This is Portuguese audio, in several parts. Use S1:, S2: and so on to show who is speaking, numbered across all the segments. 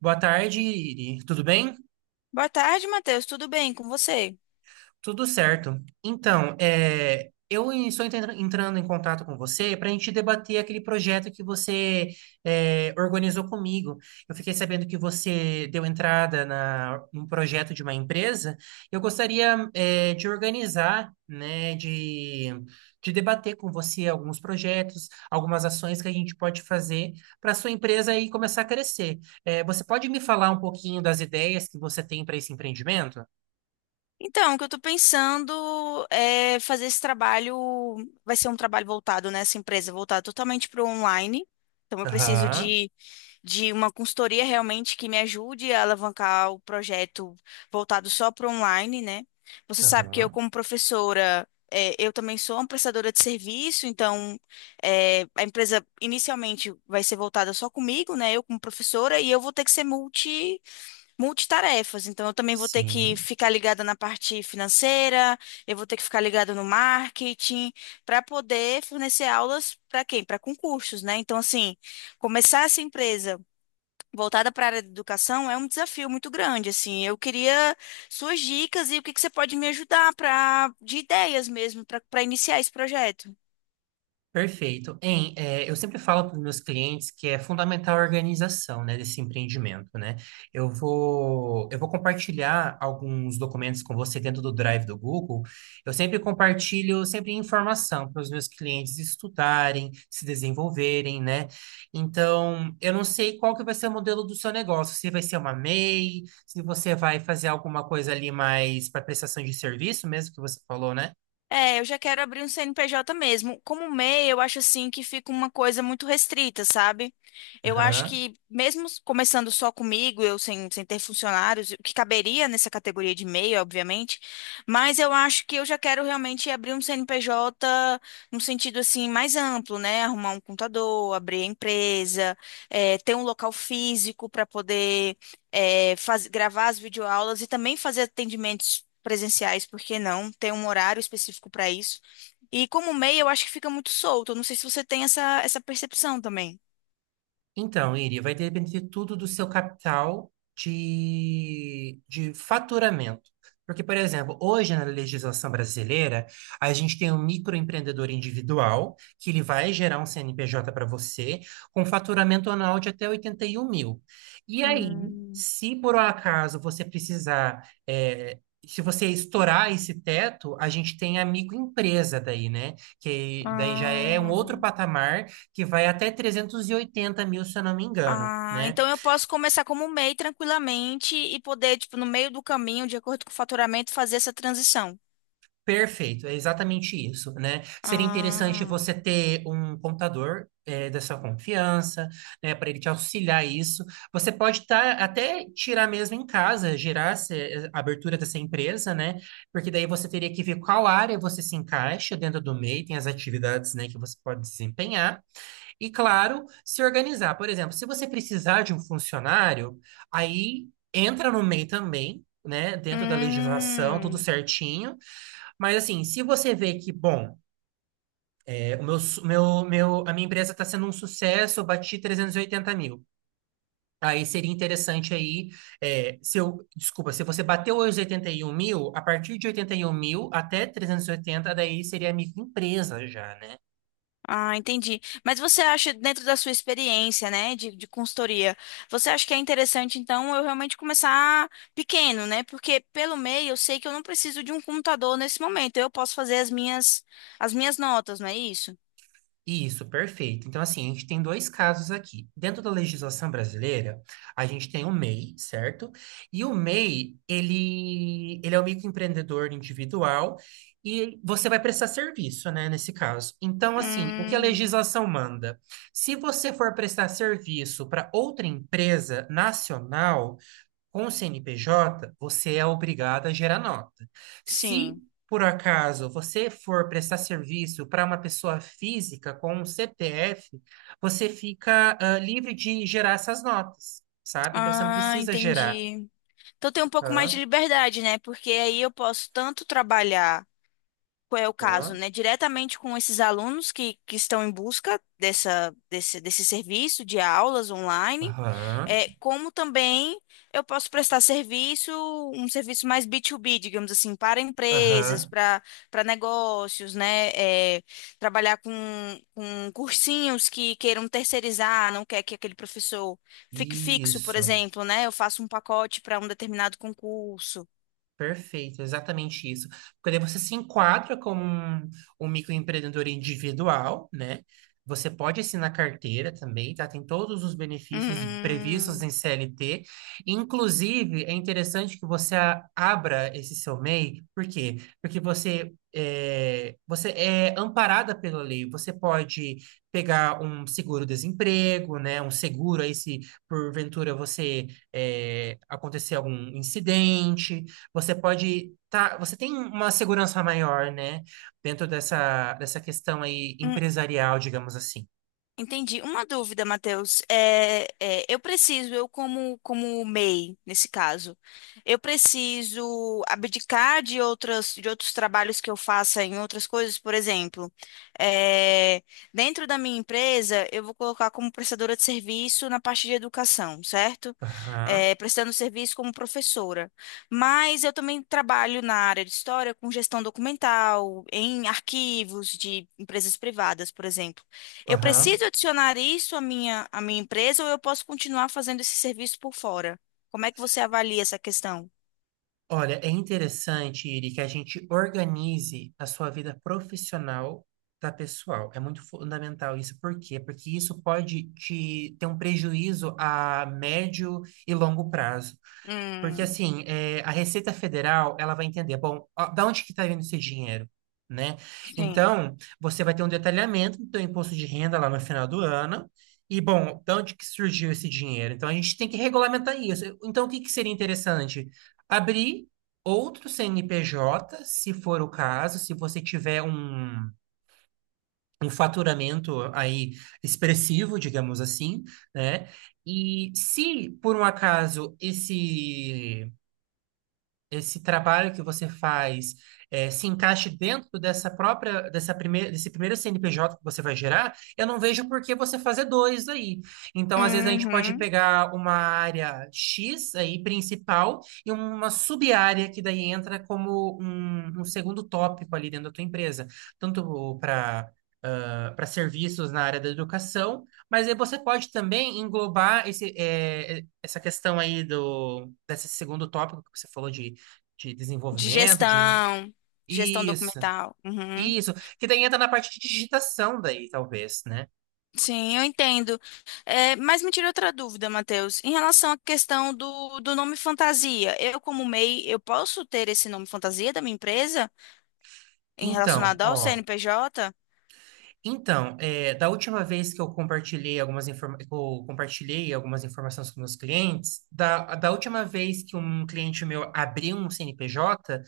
S1: Boa tarde, Iri. Tudo bem?
S2: Boa tarde, Matheus. Tudo bem com você?
S1: Tudo certo. Então, eu estou entrando em contato com você para a gente debater aquele projeto que você organizou comigo. Eu fiquei sabendo que você deu entrada num projeto de uma empresa. Eu gostaria de organizar, né, de debater com você alguns projetos, algumas ações que a gente pode fazer para a sua empresa aí começar a crescer. Você pode me falar um pouquinho das ideias que você tem para esse empreendimento?
S2: Então, o que eu tô pensando é fazer esse trabalho, vai ser um trabalho voltado nessa empresa, voltado totalmente para o online. Então, eu preciso
S1: Aham.
S2: de uma consultoria realmente que me ajude a alavancar o projeto voltado só para o online, né? Você sabe que eu,
S1: Aham,
S2: como professora, eu também sou uma prestadora de serviço, então a empresa inicialmente vai ser voltada só comigo, né? Eu como professora, e eu vou ter que ser multitarefas. Então, eu também vou ter que
S1: sim,
S2: ficar ligada na parte financeira, eu vou ter que ficar ligada no marketing, para poder fornecer aulas para quem? Para concursos, né? Então, assim, começar essa empresa voltada para a área de educação é um desafio muito grande, assim. Eu queria suas dicas e o que que você pode me ajudar para de ideias mesmo para iniciar esse projeto.
S1: perfeito. Eu sempre falo para os meus clientes que é fundamental a organização, né, desse empreendimento, né? Eu vou compartilhar alguns documentos com você dentro do Drive do Google. Eu sempre compartilho sempre informação para os meus clientes estudarem, se desenvolverem, né? Então, eu não sei qual que vai ser o modelo do seu negócio, se vai ser uma MEI, se você vai fazer alguma coisa ali mais para prestação de serviço mesmo que você falou, né?
S2: É, eu já quero abrir um CNPJ mesmo. Como MEI, eu acho assim que fica uma coisa muito restrita, sabe? Eu acho que mesmo começando só comigo, eu sem ter funcionários, o que caberia nessa categoria de MEI, obviamente, mas eu acho que eu já quero realmente abrir um CNPJ no sentido assim mais amplo, né? Arrumar um contador, abrir a empresa, ter um local físico para poder gravar as videoaulas e também fazer atendimentos presenciais, por que não? Ter um horário específico para isso. E como MEI, eu acho que fica muito solto. Eu não sei se você tem essa percepção também.
S1: Então, Iri, vai depender tudo do seu capital de faturamento. Porque, por exemplo, hoje na legislação brasileira, a gente tem um microempreendedor individual, que ele vai gerar um CNPJ para você, com faturamento anual de até 81 mil. E aí,
S2: Hum.
S1: se por um acaso você precisar, se você estourar esse teto, a gente tem a microempresa daí, né? Que daí já é um outro
S2: Ah.
S1: patamar que vai até 380 mil, se eu não me engano,
S2: Ah,
S1: né?
S2: então eu posso começar como MEI tranquilamente e poder, tipo, no meio do caminho, de acordo com o faturamento, fazer essa transição.
S1: Perfeito, é exatamente isso, né? Seria interessante
S2: Ah,
S1: você ter um contador da sua confiança, né? Para ele te auxiliar isso. Você pode tá, até tirar mesmo em casa, gerar a abertura dessa empresa, né? Porque daí você teria que ver qual área você se encaixa dentro do MEI, tem as atividades, né, que você pode desempenhar. E, claro, se organizar. Por exemplo, se você precisar de um funcionário, aí entra no MEI também, né? Dentro da legislação, tudo
S2: hum.
S1: certinho. Mas, assim, se você vê que, bom, o meu, su- meu, a minha empresa está sendo um sucesso, eu bati 380 mil. Aí seria interessante aí, se eu, desculpa, se você bateu os 81 mil, a partir de 81 mil até 380, daí seria microempresa já, né?
S2: Ah, entendi. Mas você acha, dentro da sua experiência, né, de consultoria, você acha que é interessante, então, eu realmente começar pequeno, né? Porque pelo meio eu sei que eu não preciso de um computador nesse momento. Eu posso fazer as minhas notas, não é isso?
S1: Isso, perfeito. Então, assim, a gente tem dois casos aqui. Dentro da legislação brasileira, a gente tem o MEI, certo? E o MEI, ele é o microempreendedor individual e você vai prestar serviço, né, nesse caso. Então, assim, o que a
S2: Hum,
S1: legislação manda? Se você for prestar serviço para outra empresa nacional, com o CNPJ, você é obrigado a gerar nota. Se
S2: sim.
S1: por acaso você for prestar serviço para uma pessoa física com um CPF, você fica livre de gerar essas notas, sabe? Então você não
S2: Ah,
S1: precisa gerar.
S2: entendi. Então tem um pouco mais de
S1: Aham,
S2: liberdade, né? Porque aí eu posso tanto trabalhar, qual é o caso,
S1: aham,
S2: né? Diretamente com esses alunos que estão em busca desse serviço de aulas online.
S1: aham,
S2: É, como também eu posso prestar serviço, um serviço mais B2B, digamos assim, para empresas,
S1: aham.
S2: para negócios, né? É, trabalhar com cursinhos que queiram terceirizar, não quer que aquele professor fique fixo, por
S1: Isso.
S2: exemplo, né? Eu faço um pacote para um determinado concurso.
S1: Perfeito, exatamente isso. Porque daí você se enquadra como um microempreendedor individual, né? Você pode assinar carteira também, tá? Tem todos os benefícios previstos em
S2: Hum,
S1: CLT. Inclusive, é interessante que você abra esse seu MEI, por quê? Porque você é amparada pela lei. Você pode pegar um seguro-desemprego, né? Um seguro aí se porventura você acontecer algum incidente você tem uma segurança maior, né, dentro dessa questão aí
S2: hum.
S1: empresarial, digamos assim.
S2: Entendi. Uma dúvida, Matheus. Eu preciso, eu como MEI, nesse caso, eu preciso abdicar de outras, de outros trabalhos que eu faça em outras coisas, por exemplo, é, dentro da minha empresa, eu vou colocar como prestadora de serviço na parte de educação, certo?
S1: Aham,
S2: É, prestando serviço como professora. Mas eu também trabalho na área de história com gestão documental, em arquivos de empresas privadas, por exemplo. Eu
S1: aham.
S2: preciso adicionar isso à minha empresa ou eu posso continuar fazendo esse serviço por fora? Como é que você avalia essa questão?
S1: Olha, é interessante, Iri, que a gente organize a sua vida profissional da pessoal. É muito fundamental isso. Por quê? Porque isso pode te ter um prejuízo a médio e longo prazo. Porque
S2: Hum,
S1: assim, a Receita Federal, ela vai entender, bom, ó, da onde que está vindo esse dinheiro, né?
S2: sim.
S1: Então, você vai ter um detalhamento do teu imposto de renda lá no final do ano, e bom, da onde que surgiu esse dinheiro? Então, a gente tem que regulamentar isso. Então, o que que seria interessante? Abrir outro CNPJ, se for o caso, se você tiver um faturamento aí expressivo, digamos assim, né? E se, por um acaso, esse trabalho que você faz se encaixe dentro dessa própria, dessa primeira, desse primeiro CNPJ que você vai gerar, eu não vejo por que você fazer dois aí. Então, às vezes, a gente pode
S2: Uhum.
S1: pegar uma área X aí, principal, e uma sub-área que daí entra como um segundo tópico ali dentro da tua empresa, tanto para serviços na área da educação, mas aí você pode também englobar essa questão aí desse segundo tópico que você falou de
S2: De
S1: desenvolvimento, de
S2: gestão, de gestão
S1: isso,
S2: documental. Uhum.
S1: isso, que daí entra na parte de digitação daí, talvez, né?
S2: Sim, eu entendo. É, mas me tirou outra dúvida, Matheus. Em relação à questão do nome fantasia, eu, como MEI, eu posso ter esse nome fantasia da minha empresa em
S1: Então,
S2: relacionado ao
S1: ó.
S2: CNPJ?
S1: Então, da última vez que eu compartilhei algumas informações com meus clientes, da última vez que um cliente meu abriu um CNPJ,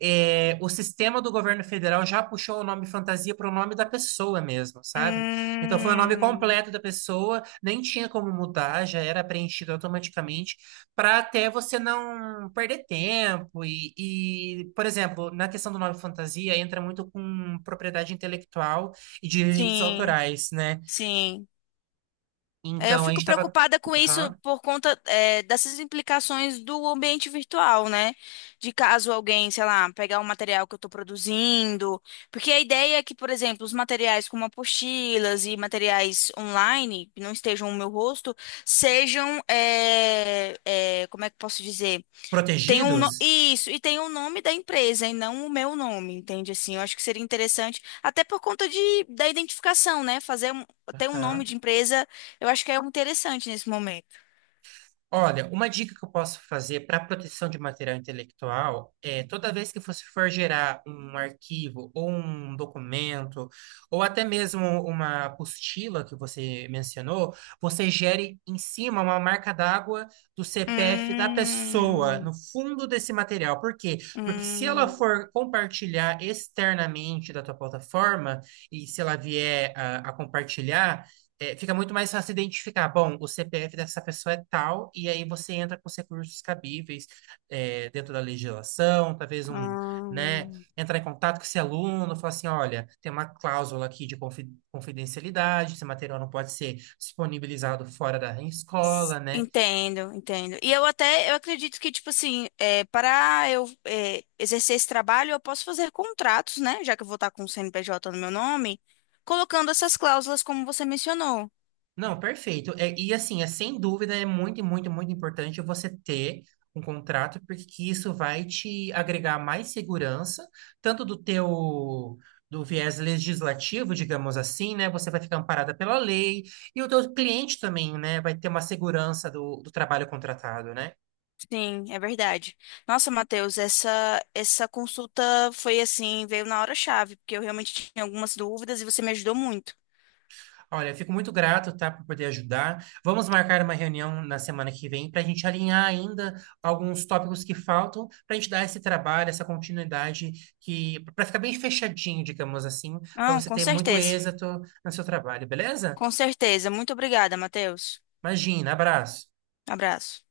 S1: o sistema do governo federal já puxou o nome fantasia para o nome da pessoa mesmo, sabe? Então foi o nome
S2: Hum,
S1: completo da pessoa, nem tinha como mudar, já era preenchido automaticamente, para até você não perder tempo. E, por exemplo, na questão do nome fantasia, entra muito com propriedade intelectual e direitos
S2: sim,
S1: autorais, né?
S2: sim. É, eu
S1: Então, a gente
S2: fico
S1: estava
S2: preocupada com isso por conta, é, dessas implicações do ambiente virtual, né? De caso alguém, sei lá, pegar o material que eu estou produzindo. Porque a ideia é que, por exemplo, os materiais como apostilas e materiais online, que não estejam no meu rosto, sejam, como é que eu posso dizer? Tem um,
S1: protegidos.
S2: isso, e tem o nome da empresa e não o meu nome, entende? Assim, eu acho que seria interessante, até por conta da identificação, né? Fazer um, ter um nome
S1: Aham.
S2: de empresa, eu acho que é interessante nesse momento.
S1: Olha, uma dica que eu posso fazer para proteção de material intelectual é toda vez que você for gerar um arquivo ou um documento, ou até mesmo uma apostila que você mencionou, você gere em cima uma marca d'água do CPF da pessoa, no
S2: Hum,
S1: fundo desse material. Por quê? Porque se ela
S2: hum,
S1: for compartilhar externamente da tua plataforma, e se ela vier a compartilhar fica muito mais fácil identificar. Bom, o CPF dessa pessoa é tal, e aí você entra com os recursos cabíveis, dentro da legislação, talvez um, né,
S2: hum.
S1: entrar em contato com esse aluno, falar assim, olha, tem uma cláusula aqui de confidencialidade, esse material não pode ser disponibilizado fora da escola, né?
S2: Entendo, entendo. E eu até, eu acredito que, tipo assim, para eu exercer esse trabalho, eu posso fazer contratos, né? Já que eu vou estar com o CNPJ no meu nome, colocando essas cláusulas como você mencionou.
S1: Não, perfeito. E assim, é sem dúvida, é muito, muito, muito importante você ter um contrato, porque que isso vai te agregar mais segurança, tanto do viés legislativo, digamos assim, né? Você vai ficar amparada pela lei, e o teu cliente também, né, vai ter uma segurança do trabalho contratado, né?
S2: Sim, é verdade. Nossa, Matheus, essa consulta foi assim, veio na hora-chave, porque eu realmente tinha algumas dúvidas e você me ajudou muito.
S1: Olha, fico muito grato, tá, por poder ajudar. Vamos marcar uma reunião na semana que vem para a gente alinhar ainda alguns tópicos que faltam, para a gente dar esse trabalho, essa continuidade, que para ficar bem fechadinho, digamos assim, para
S2: Não,
S1: você
S2: com
S1: ter muito
S2: certeza.
S1: êxito no seu trabalho, beleza?
S2: Com certeza. Muito obrigada, Matheus.
S1: Imagina, abraço.
S2: Abraço.